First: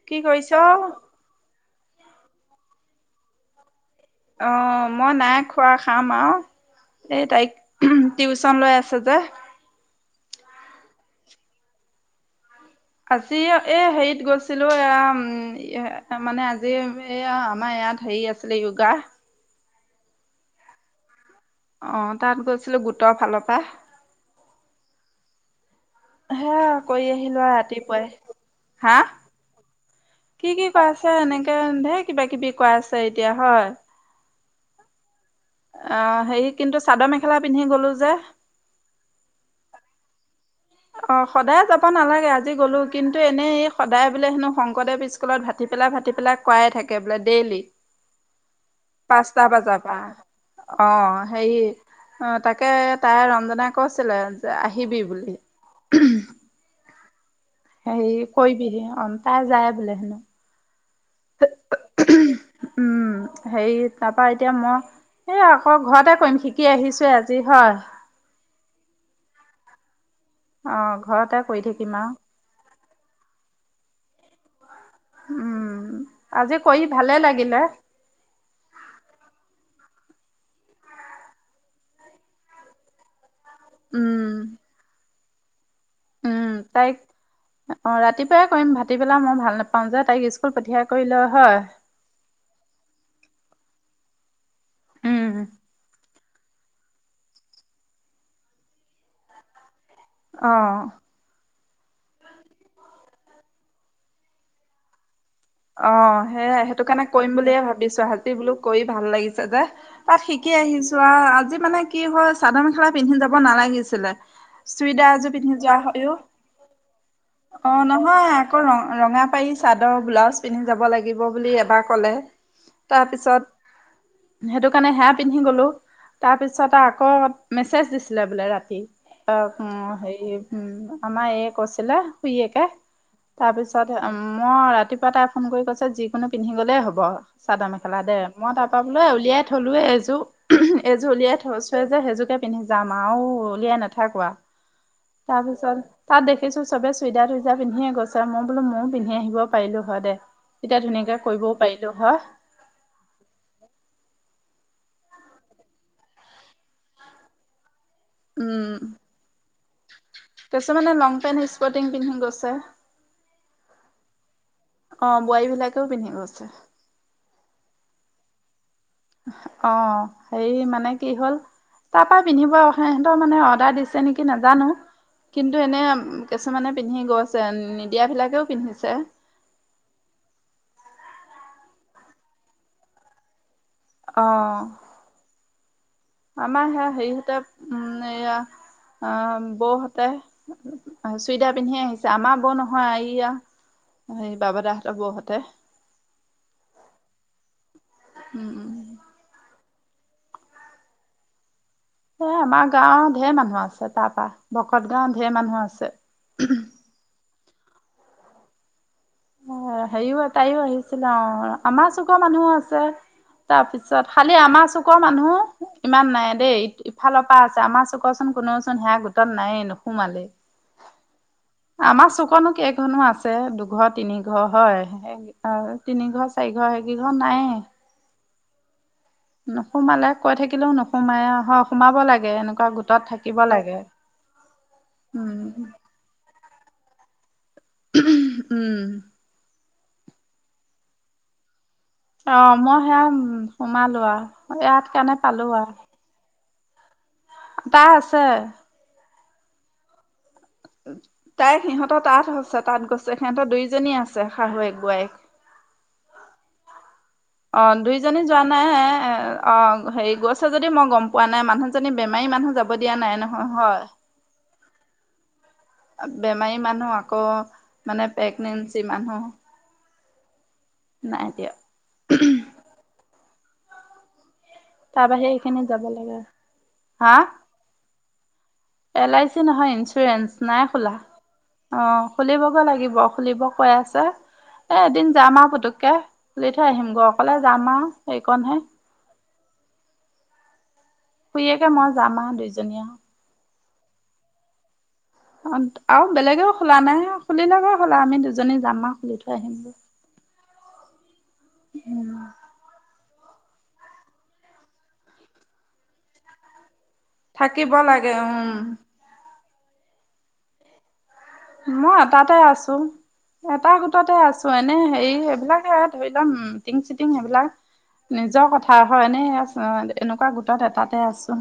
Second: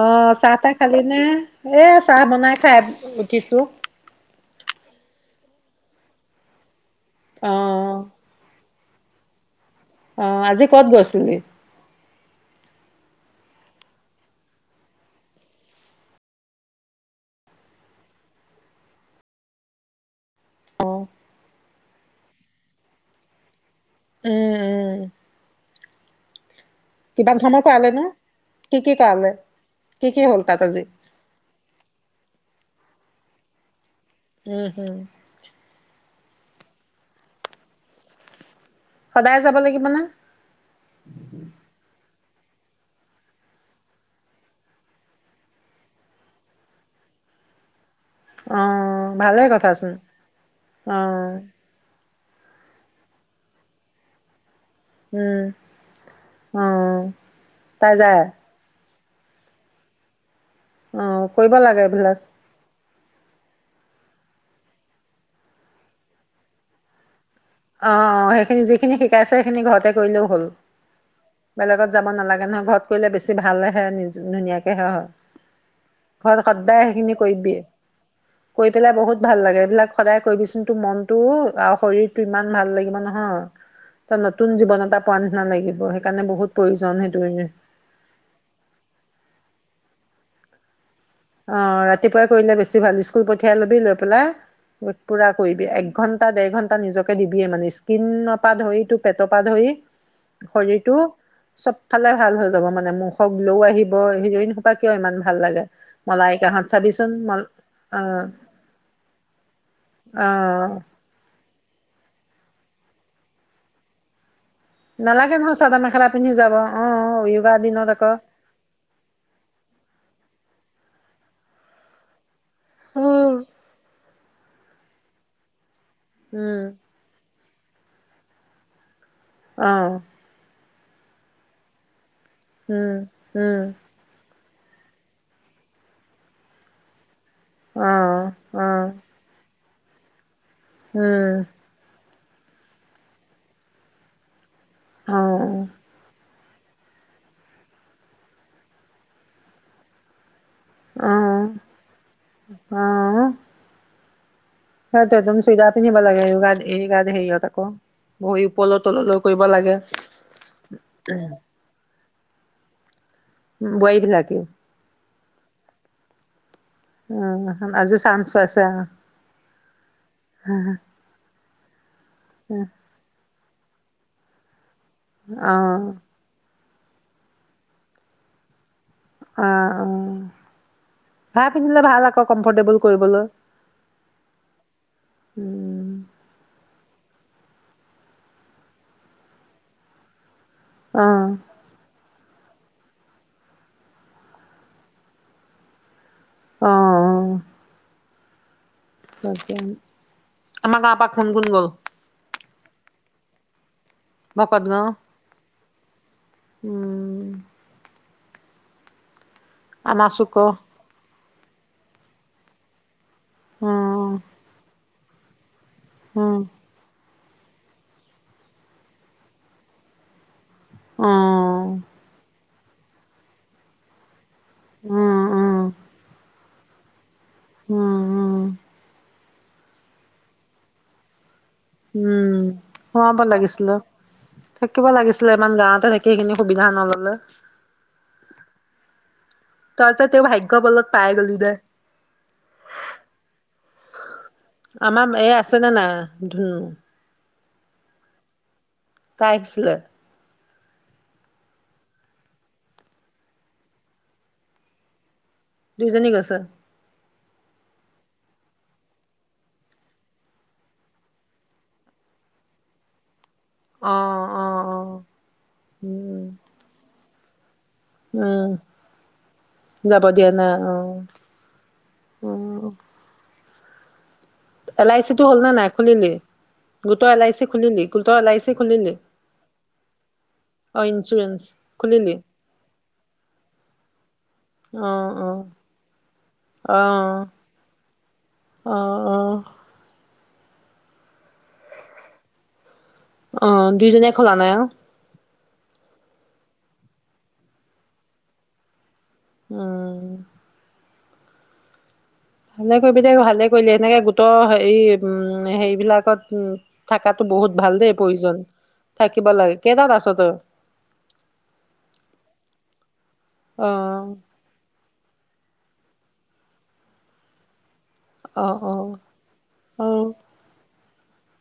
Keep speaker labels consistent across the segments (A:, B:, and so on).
A: অ
B: কি কৰিছ?
A: চাহ তাহ খালি নে এই চাহ বনাই খাই উঠিছো।
B: অ মই নাই খোৱা খাম আউ। এ তাইক
A: অ
B: টিউচন লৈ আছ আছো যে
A: অ আজি কত গৈছিলি
B: আজি এ হেৰিত গৈছিলো এয়া উম মানে আজি এয়া আমাৰ ইয়াত হেৰি আছিলে য়োগা
A: অ উম
B: অ তাত গৈছিলো গোটৰ ফালৰ পৰা
A: উম উম
B: হা কৰি
A: কিমান
B: আহিলো আৰু
A: সময় কৰালে নো
B: ৰাতিপুৱাই
A: কি কি
B: হা
A: কৰালে হ'ল
B: কি
A: তাত
B: কি
A: আজি
B: কৰা আছে এনেকে ধেই কিবা কিবি কৱাই আছে এ। তিয়া হয়
A: উম হম
B: আহ সেই কিন্তু চাদৰ মেখেলা পিন্ধি গলো যে।
A: সদায় যাব লাগিব না?
B: অ সদায় যাব নালাগে আজি গ'লো কিন্তু এনেই সদায় বোলে হেনো শংকৰদেৱ স্কুলত ভাতি পেলাই, ভতি পেলাই কৱাই থাকে বোলে ডেইলি।
A: অ ভালে
B: পাঁচটা বাজাৰ
A: কথাচোন
B: পা অ হেই। অ 'তাকে তাই ৰঞ্জনাই কৈছিলে আহিবি বুলি।
A: উ।
B: হেই কৰিবিহি অন তাৰ যায় বোলে হেনো।
A: উম কৰিব লাগে এইবিলাক।
B: উম হেৰি তা পা এতিয়া মই এই আকৌ ঘৰতে কৰিম শিকি আহিছোয়ে আজি। হয়
A: অ অ সেইখিনি যিখিনি শিকাইছে। সেইখিনি ঘৰতে কৰিলেও হ'ল।
B: অ ঘৰতে কৰি
A: বেলেগত
B: থাকিম
A: যাব
B: আৰু
A: নালাগে নহয় ঘৰত কৰিলে বেছি ভালেহে, ধুনীয়াকে। এ' অহ
B: উম
A: ঘৰত
B: আজি কৰি
A: সদায়
B: ভালে
A: সেইখিনি
B: লাগিলে
A: কৰিবিয়ে কৈ পেলেই বহুত ভাল লাগে এইবিলাক। সদায় কৰিবিচোন তোৰ মনতটো আৰু শৰীৰ ইমান ভাল লাগিব নহয়। তাৰ
B: উম
A: নতুন জীৱন এটা পোৱা নিচিনা লাগিব। সেইকাৰণে বহুত
B: উম
A: প্ৰয়োজন
B: তাইক
A: সেইটো
B: অ ৰাতিপুৱাই কৰিম ভাঁতি পেলাই মই ভাল নাপাওঁ। পাওঁ যে তাক স্কুল পঠিয়াই। কৰিলে হয়।
A: অ ৰাতিপুৱাই কৰিলে বেছি ভাল স্কুল প পঠিয়াই লবি লৈ পেলাই। পুৰা কৰিবি এক ঘণ্টা টা দেৰ ঘন্টা নিজকে দিবিয়ে মানে, স্কিনৰ পৰা ধৰি টো পেটৰ পৰা ধৰি
B: অ
A: শৰীৰ টো। চবফালে ভাল হৈ যাব মানে মুখ গ্ল আহিব হেৰি খোপা কিয় ইমান। ভাল লাগে।
B: অ'
A: মলাইকাহঁত
B: সেয়াই সেইটো কাৰণে
A: চাবিচোন
B: কৰিম
A: মল
B: বুলিয়ে
A: অ
B: ভাবিছো। আজি বোলো কৰি ভাল লাগিছে যে তাত শিকি
A: অ
B: আহিছো আ আজি। মানে কি হয় চাদৰ মেখেলা পিন্ধি যাব নালাগিছিলে। চুইদাৰ এযোৰ
A: নালাগে
B: পিন্ধি
A: নহয়
B: যোৱা
A: চাদৰ মেখেলা
B: হয়ও
A: পিন্ধি যাব অ য়োগা
B: অ
A: দিনত
B: নহয় আকৌ ৰ ৰঙা পাৰি চাদৰ ব্লাউজ। পিন্ধি যাব লাগিব বুলি এবাৰ ক'লে।
A: উম
B: তাৰপিছত। সেইটো কাৰণে সেয়া পিন্ধি গলো। তাৰ পিছত আকৌ মেছেজ দিছে। দিলে বোলে ৰাতি। অ উ সেই। উম আমাৰ এই কৈছিলে। খুইএকে
A: উম
B: তাৰ
A: উম
B: পিছত উম। মই ৰাতিপুৱা টাই ফোন কৰি কৈছে যিকোনো পিন্ধি গ'লেই হ'ব। চাদৰ
A: অ
B: মেখেলা দে। মই
A: অ
B: তাৰ পৰাৰা বোলে উলিয়াই থলো এ এযো। এজো
A: উম
B: উলিয়াই থৈছুয়ে যে হেইজুৰ পিন্ধি যাম আউ উলিয়াই নাথাকো আ।
A: অ
B: তাৰপিছত তাত দে দেখিছোঁ চব চুইদাৰ তুইদাৰ পিন্ধিয়ে গৈছে মই বোলো ময়ও পিন্ধি আহিব পাৰিলো হয় দে তেতিয়া
A: অ
B: ধুনীয়াকে কৰিবও
A: অ
B: পাৰিলো হয়
A: হয় ত তুমি চুইদাৰ পিন্ধিব লাগে [unintelligible] হেইয় ত কৌ ভৰি ওপৰ তললৈ কৰিব লাগে
B: তাৰছ মানে লং পেন্ট স্পৰ্টিং পিন্ধি গৈছ। আছে
A: বোৱাৰীবিলাকেই
B: অ বোৱাৰী বিলাকেও পিন্ধি গৈছে
A: অ আজি চাঞ্চ পাইছে আও
B: অ হেই মানে কি হ'ল তাৰ পৰা পিন্ধিব আৰু সেহেঁতৰ মানে অৰ্ডাৰ দিছে নেকি নাজানো কিন্তু এনে
A: অ
B: কিছুমানে পিন্ধি গৈছে, এন নিদিয়াবিলাকেও পিন্ধিছে
A: আ-অহ, ভা পিন্ধিলে ভাল আকৌ কমফৰ্টেবল কয়িব'ল।
B: অ, আমাৰহে হেৰিহতে উম এয়া অ বৌহতে
A: অ
B: চুইদাৰ পিন্ধিে আহিছে আমাৰ বৌ নহয় আয়া এই বাবাদাহতৰ বৌ হঁতে
A: অঁ অঁ
B: উম-উম
A: বাত দিয়া আমা গাঁৱ-পা কোন-কোন গ'ল?
B: এ আমাৰ গাঁও ধেৰ মানুহ আছ-ছে তাৰপা, ভকত গাঁও ধেৰ মানুহ আচ ত
A: উম
B: ই
A: আমাৰ চুক
B: হেৰিও-তাইও আহিছিলে আ আমাৰ চুক মানুহো আছে তাৰ
A: উম
B: পিছত খালি আমাৰ চ কৰ মানুহ ইমান নাই
A: উম
B: দেই ফালৰ পৰা আছে আমাৰ চুকচোন কোননেওচোন সেয়া গোটত নায়ে নোসুমালে
A: অ
B: অকণো কেইখনো আছে দুঘৰত তিনি ঘ হয়
A: উম উম
B: তিনি ঘৰ ওচ চাৰিঘৰ সেইিঘৰ নাই
A: হম হম
B: নসোমালে কৈ থাকিলেও নোসোমায় আৰু
A: উম সমাব লাগিছিলো
B: লাগে।
A: থাকিব লাগিছিলে ইমান
B: উম
A: গাৱতে থাকি সেইখিনি- সুববিধা নল'লে
B: উম
A: তই যে তেওঁ ভ্যাগ বলত পাই গলি যে
B: অ ম মহেয়া অম, সোমালো আ
A: আমাৰ এই আছে ন না। দ্ধুম
B: তাৰ আছে
A: তাই আহিছে লে
B: তাইক সিহঁতৰ তাত আছে তাঁহাত গৈছে সহঁতৰ দুইজনী আছে শাহু এক বোৱাৰীক-
A: দুজনী গৈছে
B: অ দুইজনী যোৱা নাই অ হেৰি গৈছে যদি মই গম পোৱা নাই মানুহ জনী বেমাৰী মানুহ যাব দিয়া নাই ন হয়-হয়
A: অ অ অ উম
B: আম্প-বেমা'ই মানুহক খ মানে
A: উম
B: পেগনেঞ্চি মানু'হ-হ
A: যাব দিয়া নাই অ
B: নাই এতিয়া
A: উ এল-আই- চি টো হ'ল নে
B: এইখিনিত
A: নাই
B: যাব
A: খুলিলি?
B: লাগে
A: গোটৰ এল-আই-চি খুলিলি? ক লাইছে
B: এল-আই-চি নহয় ইঞ্চুৰেঞ্চ, নাই
A: অ
B: খোলা,
A: ইঞ্চুৰেঞ্চ
B: অ
A: খুলিলি
B: খুলিবগৈ লাগিব খুলিব কৈ আছে, এ
A: অ
B: এদিন
A: অ
B: যাম আও ফুতুক-কে, খুলি থৈ
A: অ
B: আহিম গ-অকলে যাম আও
A: অ অ
B: শুইয়েকে মই যাম মাম দুইজনীয়া
A: অ, দুইজনীয়ে খ'লা নাই এঅ
B: অ আৰু বেলেগেও খোলা নাই খুলিলেকে খোলা আমি দুজনী যাম আৰু খুলি থৈ আহিমগৈ।
A: উম
B: উম,
A: ভালেকৈ নিজেই কভালে কৰিলে সেনেকে গোটৰ হে উম হেৰিবলাকত উ থাকাটোত বহুত
B: থাকিব
A: ভাল দেই
B: লাগে
A: প্ৰয়োজন,
B: উম,
A: থাকিব লাই কেটাত আছ তই?
B: মই এটাতে আছোন,
A: অ
B: এটা গোটতে আছো এনে হেৰিয়ে সবিলাকে ধৰি লম টিং চিটিং সেইবিলাক
A: অ
B: নে'জ্বৰ
A: অ
B: কথা হয়-নে আচ্ছা
A: অ
B: এনেকো গোটত এটাত এ আছো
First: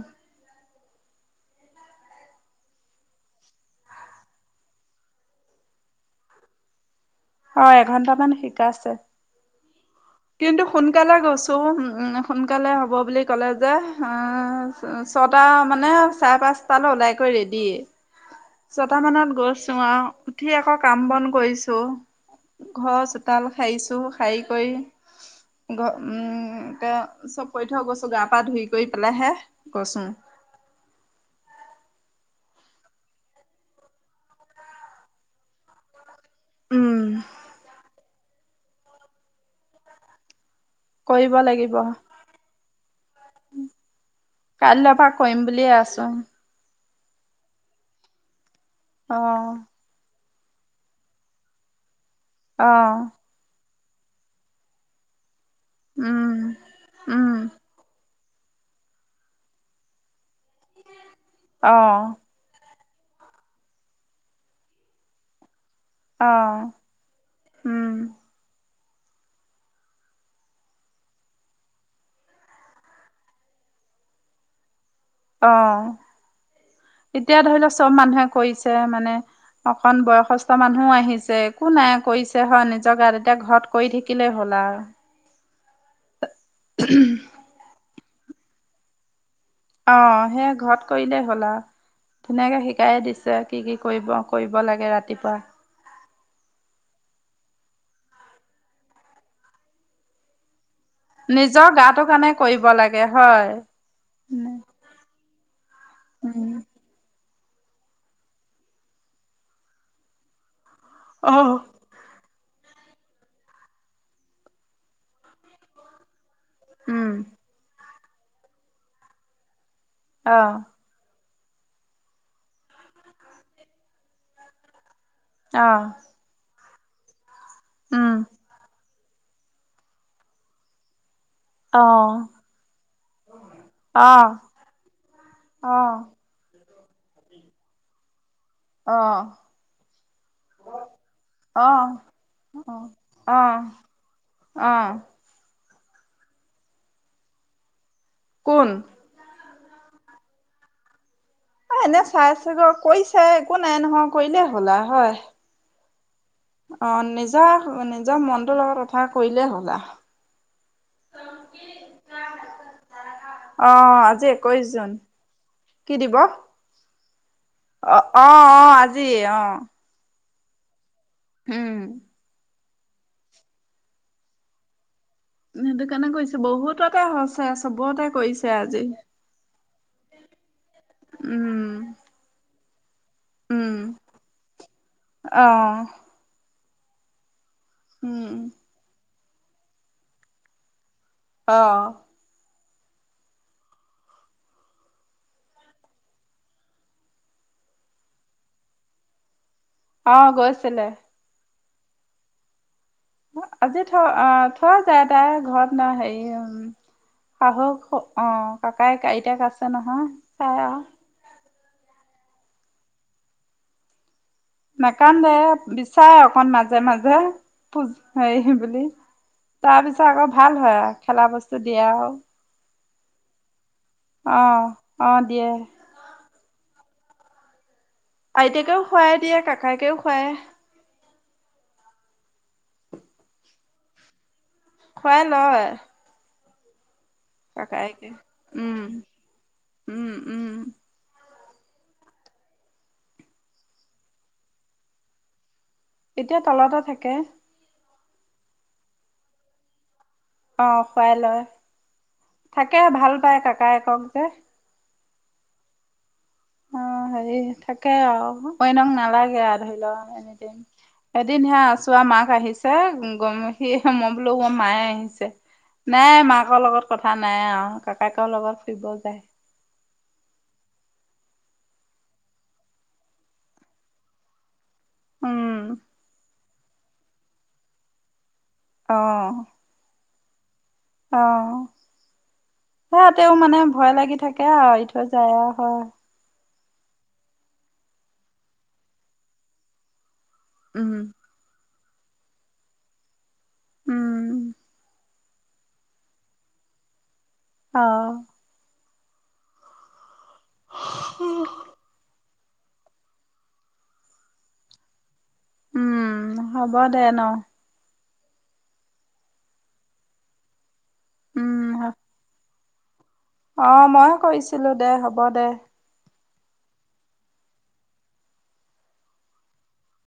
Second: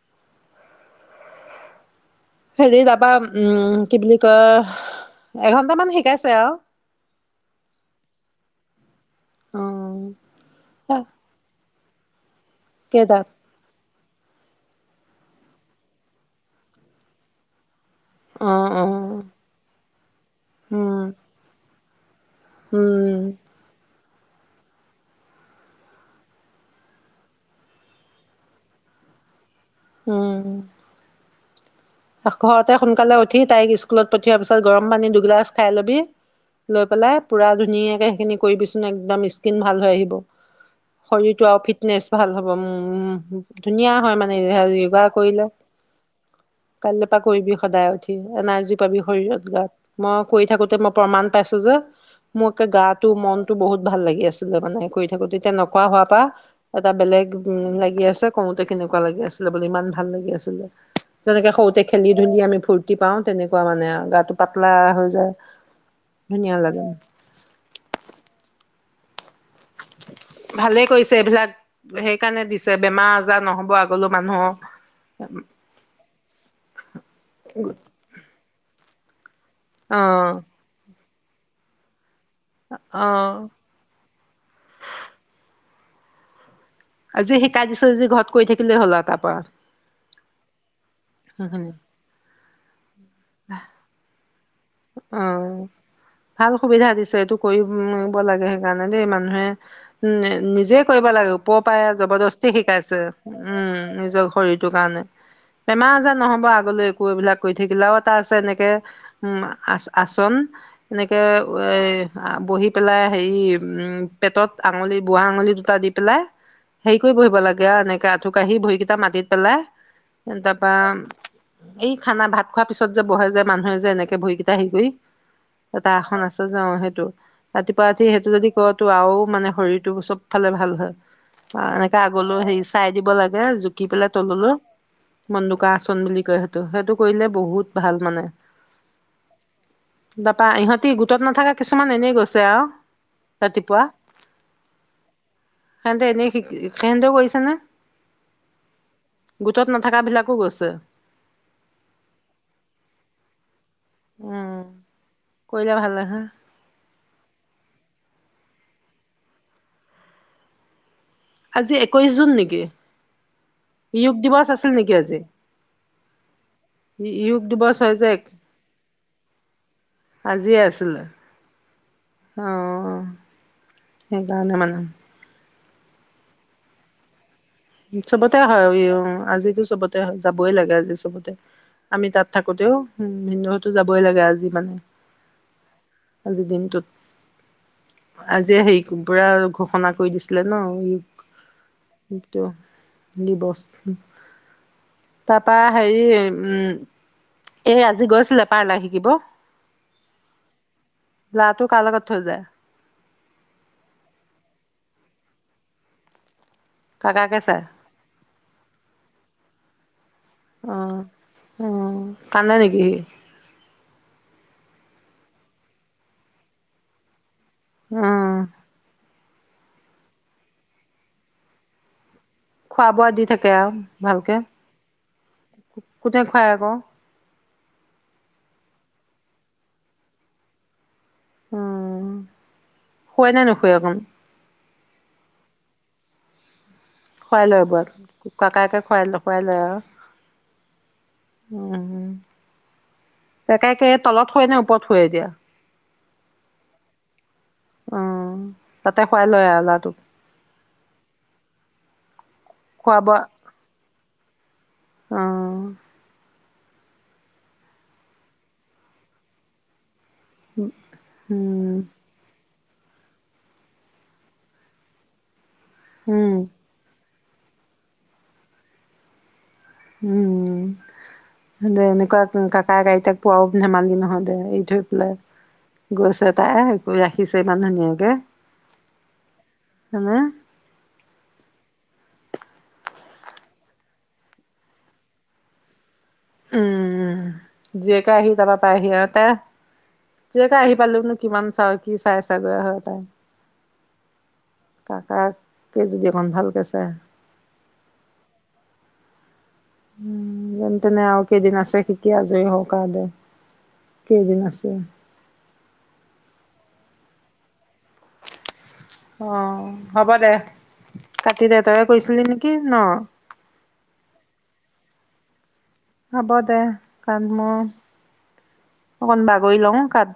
A: হেৰি তাৰপা উম কি বুলি কয় এঘন্টামান শিকাইছে আৰু।
B: অ' এঘন্টামান শিকাইছে।
A: অঁ
B: কিন্তু সোনকালে গৈছো উম্ সোনকালে হ'ব বুলি
A: কেইটাত
B: ক'লে যে। আ, ছ-ছটা মানে চাৰে পাচটালৈ ওলাই কৰি ৰেদিয়ে।
A: অ অ
B: ছতা মানত গৈছোঁ আও। উঠি আকৌ
A: উম
B: কাম বন কৰিছোঁ। ঘৰৰ
A: উম
B: চোতাল সাৰিছোঁ। হখাই কৰি। ঘ উম এ চব কৰি থৈ গৈছো, গা পা ধুই কৰি পেলাইহে গৈছো।
A: উম ঘৰতে সোনকালে উঠি তাইক স্কুলত পঠিৱা পিছত গৰম পানী দুগিলাছ খাই লবি।। লৈ
B: উম
A: পেলাই পুৰা ধুনীয়াকে সেইখিনি কৰিবিচোন একদম, স্কিন ভাল হৈ আহিব।
B: কৰিব
A: শৰীৰটো আৰু
B: লাগিব
A: ফিটনেছ ভাল হ'ব, উম ধুনীয়া হয় মানে
B: কাইলৈৰ
A: য়োগা
B: পৰা কৰিম
A: কৰিলে
B: বুলিয়ে আছো।
A: কাইলৈ পৰা কৰিবি সদায় উঠি, এনাৰজী পাবি শৰীৰত
B: অ',
A: গাত, ম কৰি থাকোতে মই প্ৰমাণ পাইছো যে। মোক এ
B: অ',
A: গাটো মনটো বহুত ভাল লাগি আছিলে মানে কৰি থাকোতে এতিয়া নকৰা হোৱাৰ পৰা
B: উম।
A: এটা বেলেগ উম লাগি আছে কওঁতে কেনেকোৱা লাগি আছিলে বুলি, ইমান ভাল লাগি আছিল [unintelligible] যেনেকে সৰুতে খেলি
B: অ',
A: ধুলি আমি ফুৰ্তি ৰতি পাওঁ, তেনেকুৱা মানে, গাটো পাতলা হৈ যায়। ধুনীয়া
B: অঁ,
A: লাগে
B: উম্।
A: ভালেই কৰিছে এইবিলাক সেইকাৰণে দিছে বেমাৰ আজাৰ ন'হব আগলৈ মানুহ।
B: অঁ এতিয়া ধৰি লওক চব মানুহে কৰিছে। তে মানে
A: অ
B: অকণ বয়সস্থ মানুহও আহিছে। একো নাই কৈ ছে হয়, নিজৰ
A: অ
B: গাত এতিয়া ঘৰত কৰি থাকিলেই হ'ল আৰু।
A: আজি শিকাই দিছো যে ঘৰত কৈ থাকিলে হ'ল আৰু তাৰ পৰা।
B: অ' সেয়া ঘৰত কৰিলেই হ'লা
A: সেইখিনি
B: ধুনীয়াকে শিকাই দিছে কি কি কৰিব কৰিব দিব লাগে ৰাতিপুৱা।
A: অ ভাল সুবিধা দিছে এইটো কৰিব লাগে সেইকাৰণে দেই মানুহে উ নিজে। কৰিব লাগে ওপৰ
B: নিজৰ
A: পায়
B: গাটোৰ কাৰণে
A: জবৰদস্তি
B: কৰিব
A: শিকাইছে,
B: লাগে হয়
A: উম নিজৰ শৰীৰটোৰ কাৰণে। বেমাৰ -আজাৰ ন'হব
B: উম
A: আগলৈ একো এইবিলাক। কৰি থাকিলাও এটা আছে এনেকে উম। আ আচোন এনেকে
B: আহ
A: এই আ বহি পেলে হেই উম পেটত আঙুলি বোৱা আঙুলি দুটা দি পেলে। হেৰি
B: উম
A: কৰি বহিব লাগে আও এনেকে আঠু কাঢ়ি ভৰিকেইটা মাটিত পেলাই এন
B: আহ
A: তাপা এই খানা ভাত খোৱাৰ পিছত যে বহে যে মানুহে যে এনেকে ভৰি কেইটা হেৰি কৰি এটা
B: আহ
A: আসন আছে যে যাওঁ সেইটো ৰাতিপুৱা উঠি
B: উম
A: সেইটো যদি কয়। মনটো আৰুও মানে শৰীৰটো চব ফালে ভাল হয়। অ এনেকে
B: আহ
A: আগলৈ হেৰি চাই দিব লাগে জুকি পেলাই তললৈ
B: আহ
A: মন্দুকা আসন বুলি কয় সেই ত সেইটো কৰিলে বহুত ভাল মানে
B: অ
A: তাপা ইহঁতি গোটত নাথাকা
B: আহ
A: কিছুমান এনেই গৈছে আও
B: অ অ
A: ৰাতিপুৱা
B: অ
A: সেতে এনেই সেহতেও কৰিছে নহয়
B: কোন
A: গোটত নাথাকাবিলাকো গৈছে
B: এনে চাই আছে গৈ কৰিছে একো নাই নহয় কৰিলেই হ'ল আও হয়
A: উ
B: অ নিজৰ নিজৰ মনটোৰ লগত কথা কৰিলেই হ'ল আও
A: আজি একৈশ জুন নেকি
B: অহ
A: যোগ
B: আজি
A: দিৱস
B: একৈশ
A: আছিল
B: জুন
A: নেকি আজি
B: কি দিৱস
A: যোগ দিৱস হয় যে
B: অহ অহ অহ আজি অহ
A: আজিয়ে আছিল
B: উম
A: অ' সেইকাৰণে মানে
B: সেটো কাৰনে কৈছো বহুততে সচে
A: চবতে হয় উ অ আজিতো চবতে হয় যাবই লাগে আজি চবতে
B: অ',
A: আমি তাত থাকোতেও উম ভিনদেউহতো
B: উম।
A: যাবই লাগে আজি মানে
B: অ',
A: আজিৰ দিনটোত আজি হেৰি কুম পুৰা ঘোষণা কৰি দিছিলে ন
B: অহ
A: দিৱস উম তাৰপা হেৰি উম এই আজি গৈছিলে পাল্লাৰ শিকিব
B: অ গৈছিলে
A: ল'ৰাটো কাৰ লগত থৈ যায়
B: আজি থৈ অ থৈ যায় তাই ঘৰত ন হেৰি উ
A: কাকাকে চাই
B: শাহুক অ ককাক আইতাক আছে তে নহয় চাই অ
A: অ কান্দে নেকি
B: নাকান্ দে বিচাৰে অকন মাজে মাজে [unintelligible] পুজ
A: অ
B: খাই বুলি তাৰ পিছত আকৌ ভাল হয় খেলা বস্তু দিয়াও
A: খোৱা বোৱা দি থাকে আৰু ভালকে
B: অ', অ', দিয়ে।
A: কোট হয় আকৌ
B: আইতাকেও খুৱাই দিয়ে কাকাইকেও খুৱায়
A: উম শুৱাই নে নুখুৱে অকণ
B: খোৱাই নহয়
A: খুৱাই লয় বু কাকাকে
B: উম
A: খুৱাই ল খুৱাই লয় আৰু
B: উম উম
A: উম তাকেকে তলত শুৱে নে ওপৰত শুৱে এতিয়া
B: এতিয়া তলতে থাকে
A: উম তাতে খুৱাই লয় আৰু লৰাটোক
B: অ খোৱাই লয় থাকে ভাল পায় কাকাই কম ক
A: আহ
B: অ হেৰি থাকে আৰু কইনক নালাগে আৰু ধৰি লও এ এদিন হে
A: উম
B: আছো আৰু মাক আহিছে গম সি মই বোলো মোৰ মায়ে আহিছে নাই
A: উম
B: মাকৰ লগত কথা কথা নাই আৰু কাকাক লগত ফুৰিব যায়
A: উম এনেকুৱা কাকাই গাড়ীতাক পোৱাও ধেমালি নহয় দে এই থৈ
B: উম
A: গৈছে [unintelligible] তাই কৰি ৰাখিছে মানে ধুনীয়াকে
B: আহ
A: হয়নে
B: অ সিহতেও মানে ভয় লাগি থাকে আৰু ই থৈ যায় হয়
A: উম যে কৈ আহি তা পহ আ তে তেতিয়াকে আহি
B: উম।
A: পালোনো কিমান চা কি চাই চাগৈ হয় তাই
B: উম
A: কাক কে যদি অকণ ভালকৈ চাই
B: অ
A: উ যেন তেনে আৰু কেইদিন আছে শিকি আছো জয় হকাৰ দে কেইদিন আছে
B: উম হ'ব দে ন
A: অ হ'ব দে কাতি দেউতাই
B: উম,
A: কৈছিলি নেকি [unintelligible] কি নু [unintelligible]
B: অ মইও কৰিছিলো দে হ'ব দে
A: হব দে কণ মই অকন বাগৰি লওঁ কাত